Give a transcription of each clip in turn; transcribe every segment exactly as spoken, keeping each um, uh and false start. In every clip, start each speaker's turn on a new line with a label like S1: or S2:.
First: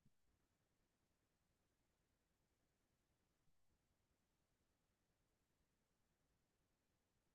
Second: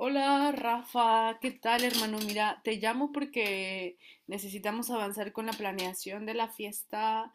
S1: Hola Rafa, ¿qué tal hermano? Mira, te llamo porque necesitamos avanzar con la planeación de la fiesta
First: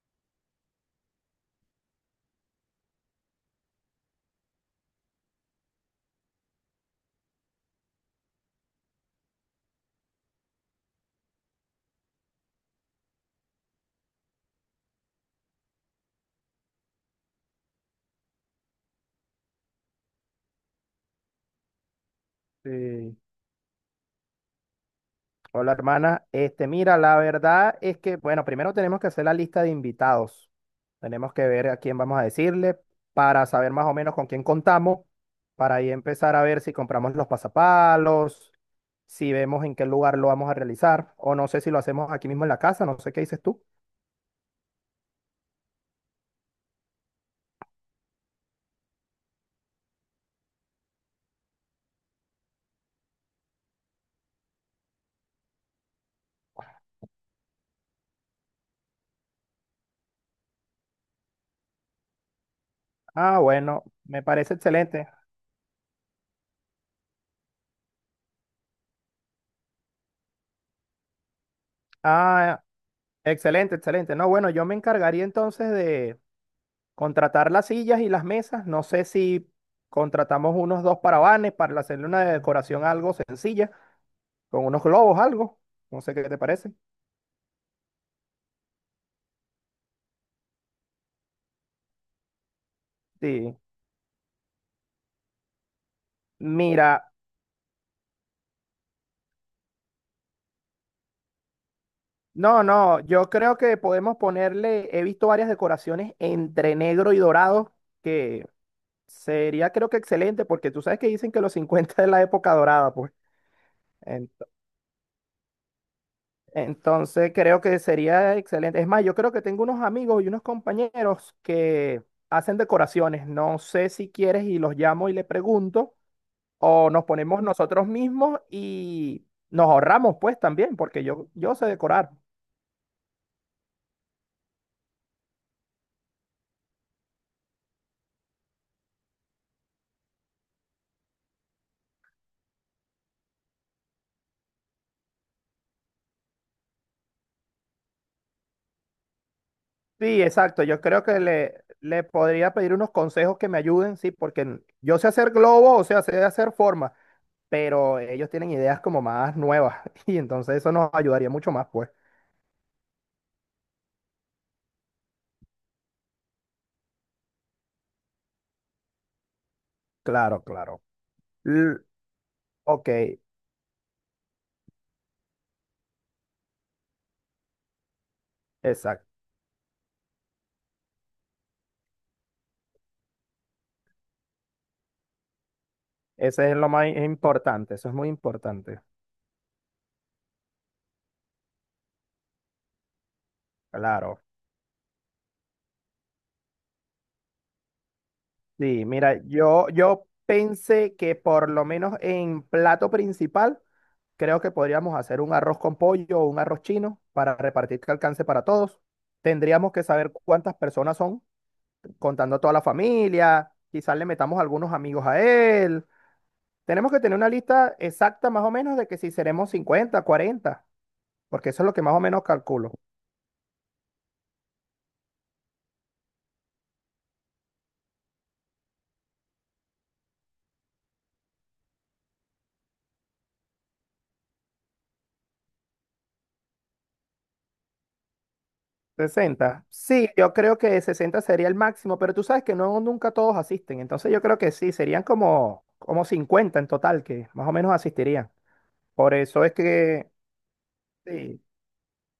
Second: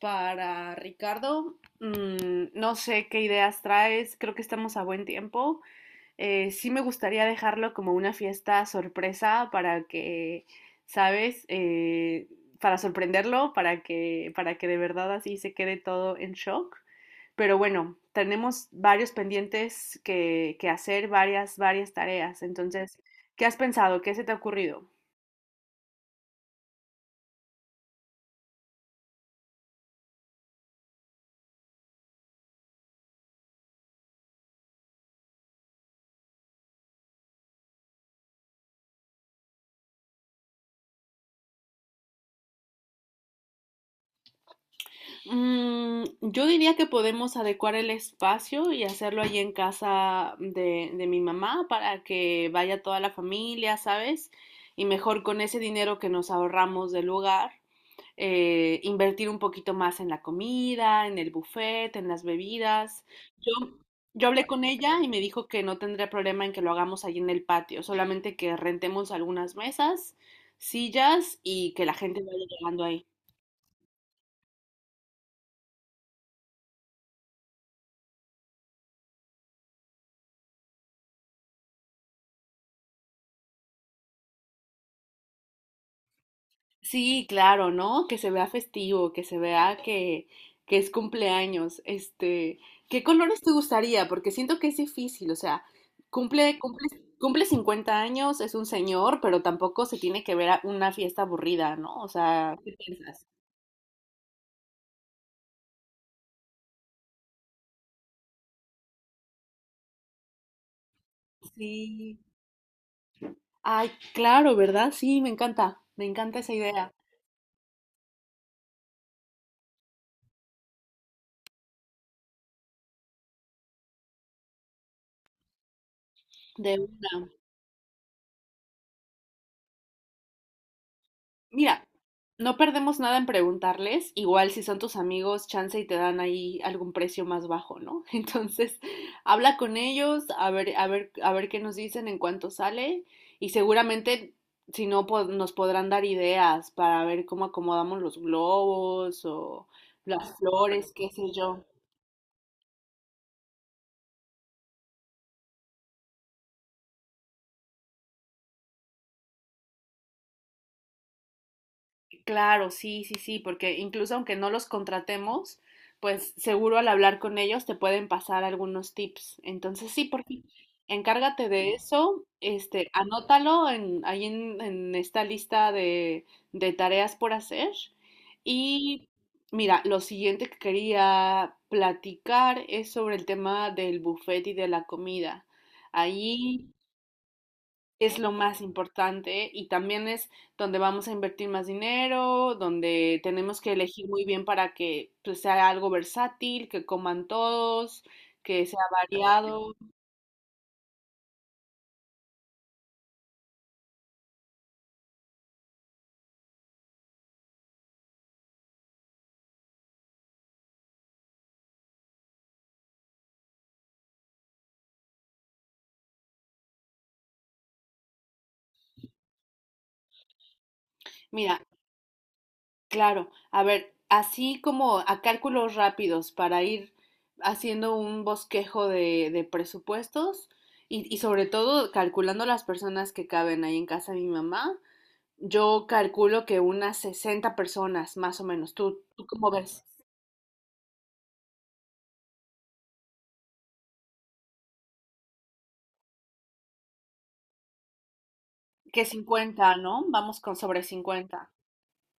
S1: para Ricardo. Mm, no sé qué ideas traes, creo que estamos a buen tiempo. Eh, sí, me gustaría dejarlo como una fiesta sorpresa para que, ¿sabes? Eh, para sorprenderlo, para que, para que de verdad así se quede todo en shock. Pero bueno, tenemos varios pendientes que, que hacer, varias, varias tareas. Entonces,
S2: Sí.
S1: ¿qué has pensado? ¿Qué se te ha ocurrido?
S2: Hola, hermana. Este, mira, la verdad es que, bueno, primero tenemos que hacer la lista de invitados. Tenemos que ver a quién vamos a decirle para saber más o menos con quién contamos, para ahí empezar a ver si compramos los pasapalos, si vemos en qué lugar lo vamos a realizar, o no sé si lo hacemos aquí mismo en la casa, no sé qué dices tú.
S1: Mm, yo diría que podemos adecuar el espacio y hacerlo allí en casa de, de mi mamá para que vaya toda la familia, ¿sabes? Y mejor con ese dinero que nos ahorramos del lugar, eh, invertir un poquito más en la comida, en el buffet, en las bebidas.
S2: Ah,
S1: Yo,
S2: bueno, me
S1: yo hablé
S2: parece
S1: con ella y
S2: excelente.
S1: me dijo que no tendría problema en que lo hagamos allí en el patio, solamente que rentemos algunas mesas, sillas y que la gente vaya
S2: Ah,
S1: llegando ahí.
S2: excelente, excelente. No, bueno, yo me encargaría entonces de contratar las sillas y las mesas. No sé si contratamos unos dos parabanes para hacerle una decoración algo sencilla, con unos globos, algo. No sé qué te parece.
S1: Sí, claro, ¿no? Que se vea festivo, que se vea que, que es cumpleaños. Este, ¿qué colores te
S2: Sí.
S1: gustaría? Porque siento que es difícil, o sea, cumple, cumple,
S2: Mira,
S1: cumple cincuenta años, es un señor, pero tampoco se tiene que ver a una fiesta aburrida, ¿no? O sea,
S2: no,
S1: ¿qué
S2: no,
S1: piensas?
S2: yo creo que podemos ponerle, he visto varias decoraciones entre negro y dorado, que sería creo que excelente, porque tú sabes que dicen que los cincuenta es
S1: Sí.
S2: la época dorada, pues.
S1: Ay, claro, ¿verdad? Sí, me encanta, me encanta esa idea.
S2: Entonces creo que sería excelente. Es más, yo creo que tengo unos amigos y unos compañeros que hacen decoraciones. No sé si quieres y los llamo y le pregunto o nos ponemos nosotros mismos y nos ahorramos pues también, porque yo, yo sé
S1: Mira,
S2: decorar.
S1: no perdemos nada en preguntarles, igual si son tus amigos, chance y te dan ahí algún precio más bajo, ¿no? Entonces, habla con ellos, a ver, a ver, a ver qué nos dicen en cuánto sale y seguramente si no po- nos podrán dar ideas para ver cómo acomodamos los globos o
S2: Sí,
S1: las
S2: exacto. Yo
S1: flores,
S2: creo
S1: qué
S2: que
S1: sé yo.
S2: le, le podría pedir unos consejos que me ayuden, sí, porque n- yo sé hacer globos, o sea, sé hacer formas, pero ellos tienen ideas como más nuevas y entonces eso nos ayudaría mucho más pues.
S1: Claro, sí, sí, sí, porque incluso aunque no los contratemos, pues seguro al hablar con ellos te pueden pasar algunos tips. Entonces, sí, por
S2: Claro,
S1: fin,
S2: claro.
S1: encárgate de
S2: L-
S1: eso,
S2: ok.
S1: este, anótalo en, ahí en, en esta lista de, de tareas por hacer.
S2: Exacto.
S1: Y mira, lo siguiente que quería platicar es sobre el tema del buffet y de la comida.
S2: Ese es
S1: Ahí
S2: lo más importante, eso es muy
S1: es lo más
S2: importante.
S1: importante y también es donde vamos a invertir más dinero, donde tenemos que elegir
S2: Claro.
S1: muy bien para que pues, sea algo versátil, que coman todos, que sea
S2: Sí, mira, yo,
S1: variado.
S2: yo pensé que por lo menos en plato principal, creo que podríamos hacer un arroz con pollo o un arroz chino para repartir que alcance para todos. Tendríamos que saber cuántas personas son, contando a toda la familia, quizás le metamos algunos amigos a él. Tenemos que tener una lista exacta más o menos de que si seremos cincuenta, cuarenta, porque
S1: Mira,
S2: eso es lo que más o menos calculo.
S1: claro, a ver, así como a cálculos rápidos para ir haciendo un bosquejo de, de presupuestos y, y sobre todo calculando las personas que caben ahí en casa de mi mamá, yo calculo que unas sesenta personas más o menos. ¿Tú, tú ¿cómo
S2: sesenta.
S1: ves?
S2: Sí, yo creo que sesenta sería el máximo, pero tú sabes que no nunca todos asisten, entonces yo creo que sí, serían como, como cincuenta en total que más o menos asistirían.
S1: Que
S2: Por eso es
S1: cincuenta ¿no?
S2: que,
S1: Vamos con sobre
S2: sí,
S1: cincuenta.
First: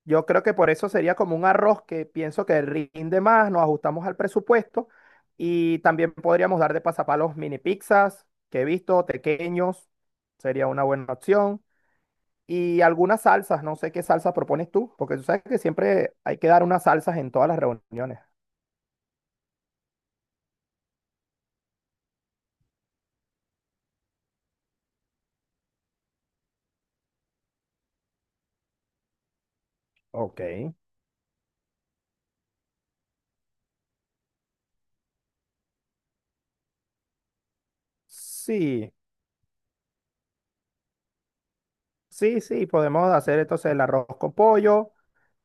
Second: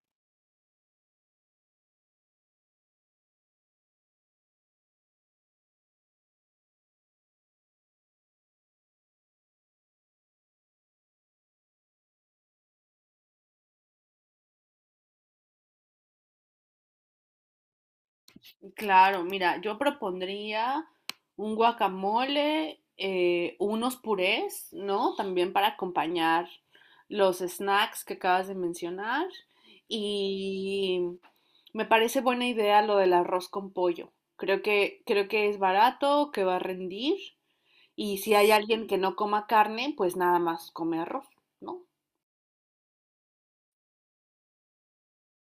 S2: yo creo que por eso sería como un arroz que pienso que rinde más, nos ajustamos al presupuesto y también podríamos dar de pasapalos mini pizzas que he visto, pequeños, sería una buena opción. Y algunas salsas, no sé qué salsa propones tú, porque tú sabes que siempre hay que dar unas salsas en todas las reuniones.
S1: Claro, mira, yo propondría un guacamole, eh, unos purés, ¿no? También para acompañar los snacks que acabas de mencionar.
S2: Ok.
S1: Y me parece buena idea lo del arroz con pollo. Creo que, creo que es barato, que va a rendir. Y si hay alguien
S2: Sí,
S1: que no coma carne, pues nada más come arroz, ¿no?
S2: sí, sí, podemos hacer entonces el arroz con pollo,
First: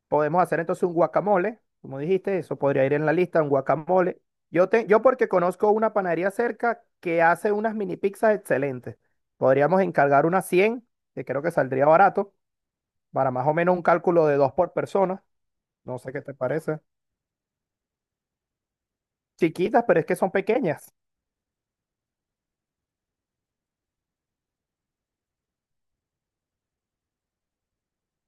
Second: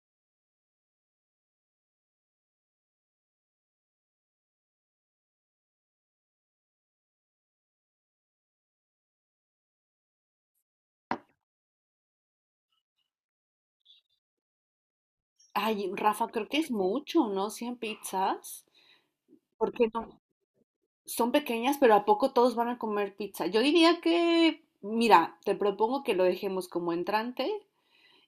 S2: podemos hacer entonces un guacamole, como dijiste, eso podría ir en la lista, un guacamole. Yo, te, yo porque conozco una panadería cerca que hace unas mini pizzas excelentes. Podríamos encargar unas cien que creo que saldría barato, para más o menos un cálculo de dos por persona.
S1: Ay,
S2: No sé qué
S1: Rafa,
S2: te
S1: creo que es
S2: parece.
S1: mucho, ¿no? Cien pizzas.
S2: Chiquitas,
S1: Porque
S2: pero es que
S1: no,
S2: son pequeñas.
S1: son pequeñas, pero ¿a poco todos van a comer pizza? Yo diría que, mira, te propongo que lo dejemos como entrante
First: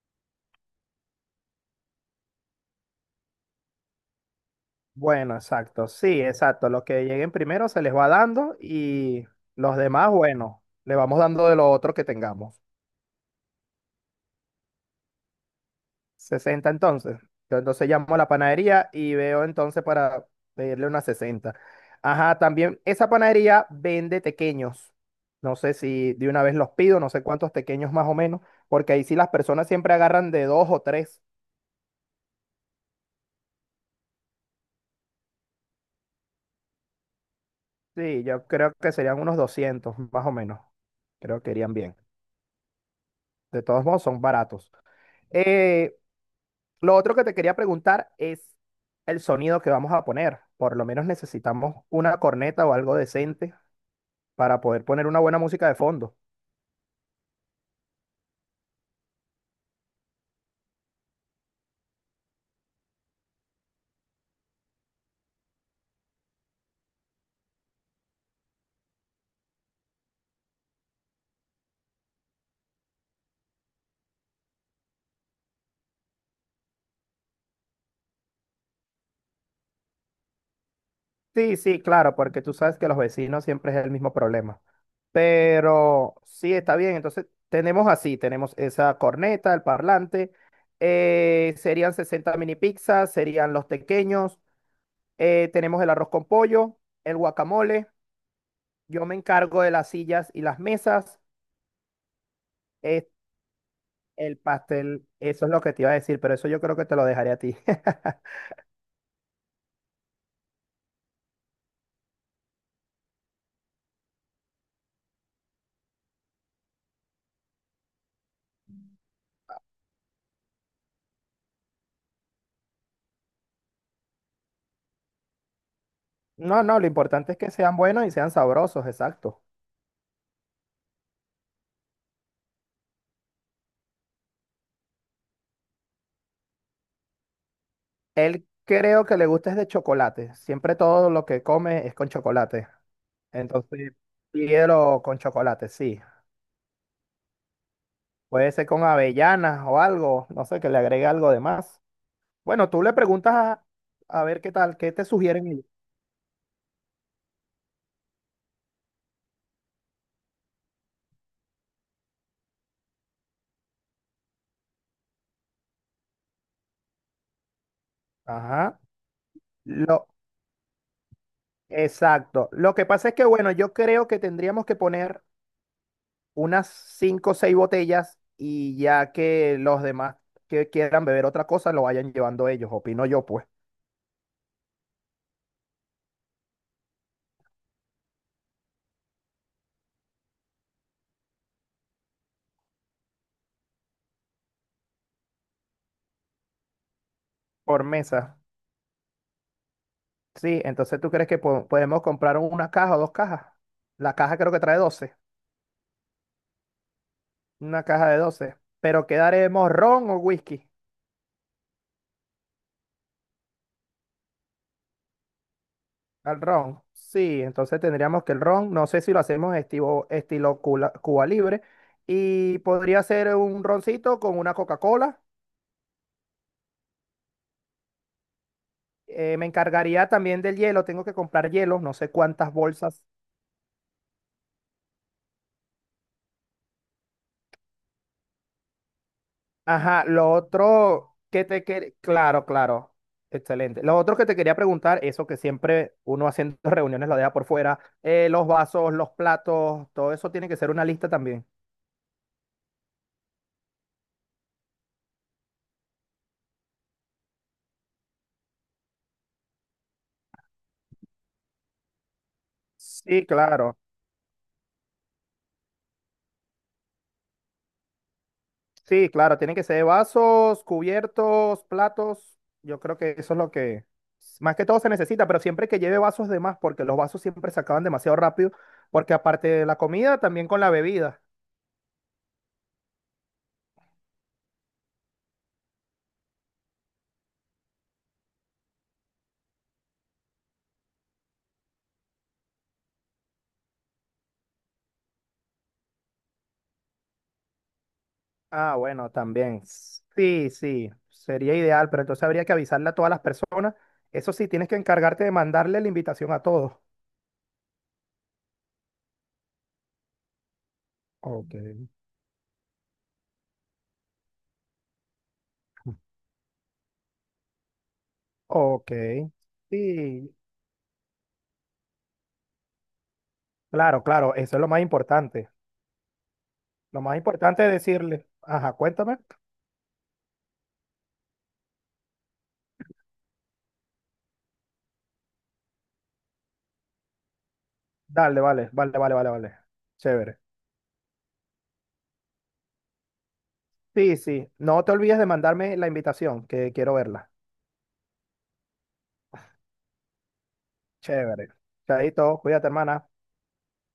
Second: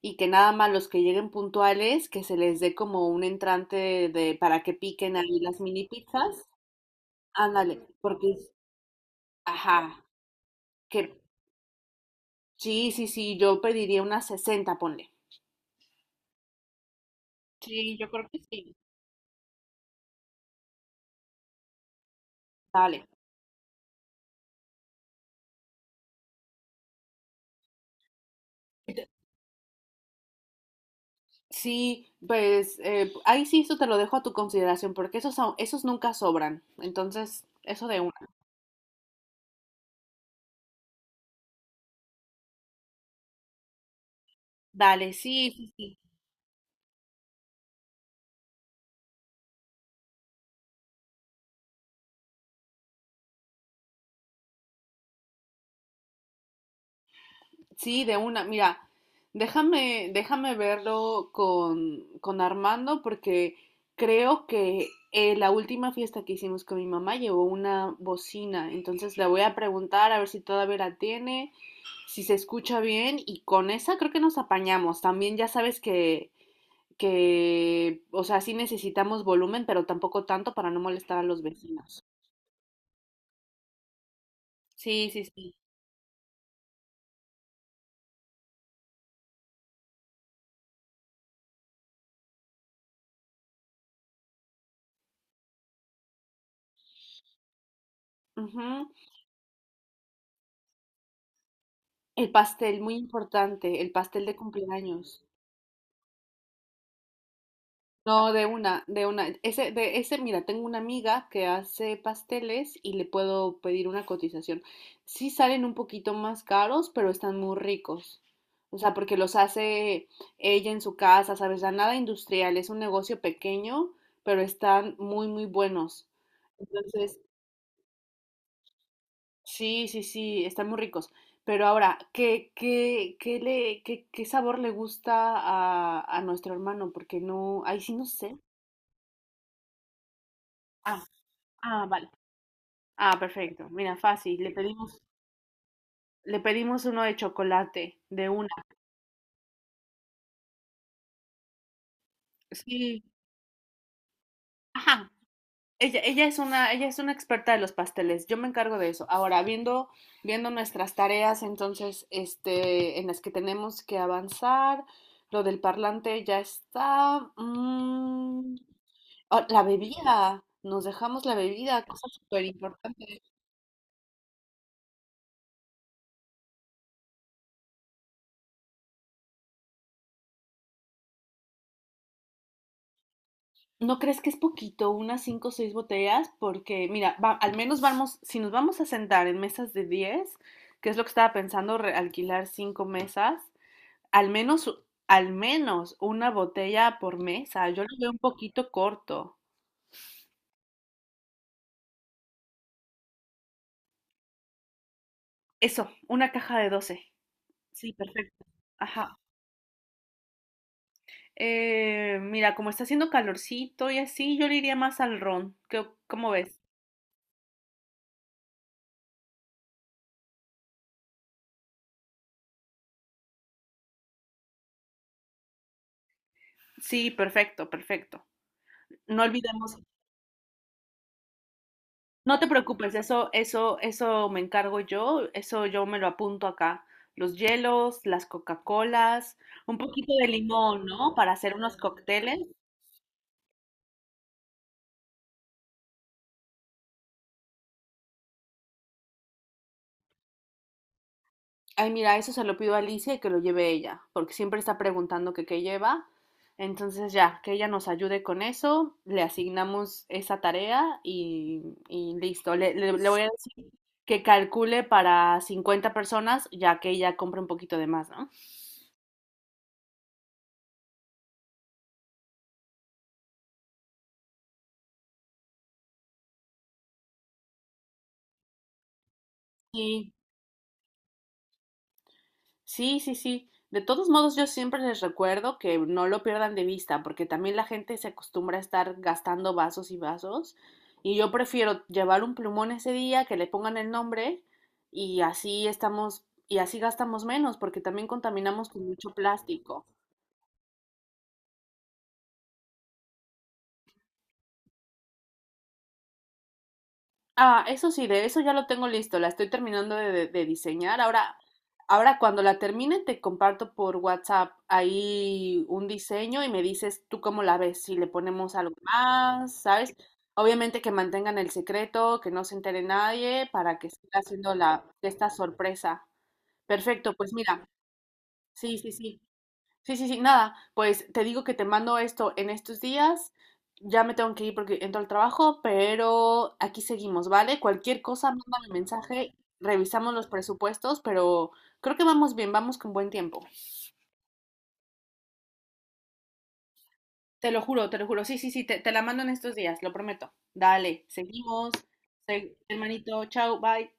S1: y que nada más los que lleguen puntuales, que se les dé como un entrante de, para que piquen
S2: Bueno,
S1: ahí las mini
S2: exacto, sí,
S1: pizzas.
S2: exacto. Los que lleguen primero
S1: Ándale,
S2: se les va
S1: porque, es-
S2: dando y los
S1: ajá,
S2: demás, bueno, le vamos
S1: que
S2: dando de lo otro que tengamos.
S1: sí, sí, sí, yo pediría unas sesenta, ponle.
S2: Sesenta entonces. Yo entonces
S1: Sí, yo
S2: llamo a la
S1: creo que sí.
S2: panadería y veo entonces para pedirle una sesenta. Ajá, también
S1: Vale.
S2: esa panadería vende tequeños. No sé si de una vez los pido, no sé cuántos tequeños más o menos, porque ahí
S1: Ent-
S2: sí las personas siempre agarran de dos o tres.
S1: Sí, pues eh, ahí sí, eso te lo dejo a tu consideración, porque esos, son- esos nunca sobran. Entonces, eso de
S2: Sí,
S1: una.
S2: yo creo que serían unos doscientos más o menos. Creo que irían bien. De todos modos, son baratos.
S1: Vale, sí, sí,
S2: Eh,
S1: sí,
S2: Lo otro que te quería preguntar es el sonido que vamos a poner. Por lo menos necesitamos una corneta o algo decente para poder poner una buena música de fondo.
S1: sí, de una. Mira, déjame, déjame verlo con, con Armando porque creo que eh, la última fiesta que hicimos con mi mamá llevó una bocina, entonces le voy a preguntar a ver si todavía la tiene, si se escucha bien y con esa creo que nos apañamos. También ya sabes que, que, o sea, sí necesitamos volumen, pero tampoco tanto para no molestar a los
S2: Sí, sí,
S1: vecinos.
S2: claro, porque tú sabes que los vecinos siempre es el mismo problema.
S1: Sí, sí, sí.
S2: Pero sí, está bien. Entonces, tenemos así, tenemos esa corneta, el parlante, eh, serían sesenta mini pizzas, serían los pequeños, eh, tenemos el arroz con pollo, el guacamole,
S1: Ujú.
S2: yo me encargo de las sillas y las mesas,
S1: El pastel, muy
S2: eh,
S1: importante, el pastel de
S2: el pastel,
S1: cumpleaños.
S2: eso es lo que te iba a decir, pero eso yo creo que te lo dejaré a ti.
S1: No, de una, de una. Ese, de ese, mira, tengo una amiga que hace pasteles y le puedo pedir una cotización. Sí salen un poquito más caros, pero están muy ricos. O sea, porque los hace ella en su casa, ¿sabes? Ya nada industrial, es un negocio pequeño, pero están muy, muy buenos.
S2: No, no, lo
S1: Entonces,
S2: importante es que sean buenos y sean sabrosos, exacto.
S1: sí, sí, sí, están muy ricos. Pero ahora, ¿qué, qué, qué le, qué, qué sabor le gusta a, a nuestro hermano? Porque no, ahí sí no sé.
S2: Él creo que le gusta es de chocolate. Siempre
S1: Ah,
S2: todo lo que
S1: ah,
S2: come es
S1: vale.
S2: con chocolate.
S1: Ah, perfecto.
S2: Entonces,
S1: Mira, fácil. Le pedimos,
S2: pídelo con chocolate, sí.
S1: le pedimos uno de chocolate, de una.
S2: Puede ser con avellanas o algo, no sé, que le agregue algo de más. Bueno, tú le
S1: Sí.
S2: preguntas a, a ver qué tal, qué te
S1: Ajá.
S2: sugieren ellos.
S1: Ella, ella es una, ella es una experta de los pasteles. Yo me encargo de eso. Ahora, viendo, viendo nuestras tareas, entonces, este, en las que tenemos que avanzar, lo del parlante ya está. mm,
S2: Ajá.
S1: Ah, la
S2: Lo,
S1: bebida, nos dejamos la bebida, cosa súper
S2: exacto. Lo que pasa es
S1: importante.
S2: que, bueno, yo creo que tendríamos que poner unas cinco o seis botellas y ya que los demás que quieran beber otra cosa lo vayan llevando ellos, opino yo, pues,
S1: ¿No crees que es poquito, unas cinco o seis botellas? Porque, mira, va- al menos vamos, si nos vamos a sentar en mesas de diez que es lo que estaba pensando, re- alquilar cinco mesas, al menos, al menos una botella por mesa. Yo
S2: por
S1: lo veo un
S2: mesa.
S1: poquito corto.
S2: Sí, entonces tú crees que po- podemos comprar una caja o dos cajas. La caja creo que trae doce,
S1: Eso, una caja de doce.
S2: una
S1: Sí,
S2: caja de
S1: perfecto.
S2: doce. Pero
S1: Ajá.
S2: ¿quedaremos ron o whisky?
S1: Eh, mira, como está haciendo calorcito y así, yo le iría más al ron. ¿Qué- ¿Cómo
S2: Al
S1: ves?
S2: ron. Sí, entonces tendríamos que el ron, no sé si lo hacemos estilo, estilo Cuba, Cuba Libre, y podría ser un roncito con una Coca-Cola.
S1: Sí, perfecto, perfecto. No
S2: Eh, me
S1: olvidemos,
S2: encargaría también del hielo, tengo que comprar hielo, no sé
S1: no te
S2: cuántas
S1: preocupes,
S2: bolsas.
S1: eso, eso, eso me encargo yo, eso yo me lo apunto acá. Los hielos, las Coca-Colas, un
S2: Ajá,
S1: poquito de
S2: lo
S1: limón, ¿no?
S2: otro
S1: Para
S2: que
S1: hacer
S2: te
S1: unos
S2: quería,
S1: cócteles.
S2: claro, claro, excelente. Lo otro que te quería preguntar, eso que siempre uno haciendo reuniones lo deja por fuera, eh, los vasos, los platos, todo eso tiene que ser una lista también.
S1: Ay, mira, eso se lo pido a Alicia y que lo lleve ella, porque siempre está preguntando que qué lleva. Entonces ya, que ella nos ayude con eso, le asignamos esa tarea y, y listo. Le, le- le voy a
S2: Sí,
S1: decir
S2: claro,
S1: que calcule para cincuenta personas, ya que ella compra un poquito de más, ¿no?
S2: sí, claro, tienen que ser vasos, cubiertos, platos, yo creo que eso es lo que más que todo se necesita, pero siempre que lleve vasos de más, porque los vasos siempre se acaban demasiado rápido, porque aparte de la
S1: Sí,
S2: comida, también con la bebida.
S1: sí, sí, sí. De todos modos, yo siempre les recuerdo que no lo pierdan de vista, porque también la gente se acostumbra a estar gastando vasos y vasos. Y yo prefiero llevar un plumón ese día, que le pongan el nombre, y así estamos, y así gastamos menos, porque también contaminamos
S2: Ah,
S1: con mucho
S2: bueno, también.
S1: plástico.
S2: Sí, sí, sería ideal, pero entonces habría que avisarle a todas las personas. Eso sí, tienes que encargarte de mandarle la invitación a todos.
S1: Ah, eso sí, de eso ya lo tengo listo, la estoy terminando de, de- de diseñar. Ahora,
S2: Ok.
S1: ahora cuando la termine te comparto por WhatsApp ahí un diseño y me dices tú cómo la ves, si le ponemos algo
S2: Ok.
S1: más, ¿sabes?
S2: Sí,
S1: Obviamente que mantengan el secreto, que no se entere nadie para que
S2: claro,
S1: siga
S2: claro,
S1: haciendo
S2: eso es lo
S1: la,
S2: más
S1: esta
S2: importante.
S1: sorpresa.
S2: Lo
S1: Perfecto,
S2: más
S1: pues mira,
S2: importante es decirle, ajá,
S1: sí, sí, sí.
S2: cuéntame.
S1: Sí, sí, sí, nada, pues te digo que te mando esto en estos días. Ya me tengo que ir porque entro al trabajo, pero aquí seguimos, ¿vale? Cualquier cosa,
S2: Dale,
S1: mándame
S2: vale, vale, vale, vale,
S1: mensaje,
S2: vale.
S1: revisamos los
S2: Chévere.
S1: presupuestos, pero creo que vamos bien, vamos con buen tiempo.
S2: Sí, sí, no te olvides de mandarme la invitación, que quiero verla.
S1: Te lo juro, te lo juro. Sí, sí, sí, te, te la mando en estos días, lo prometo. Dale,
S2: Chévere.
S1: seguimos.
S2: Chaito,
S1: Se-
S2: cuídate, hermana.
S1: hermanito, chao, bye.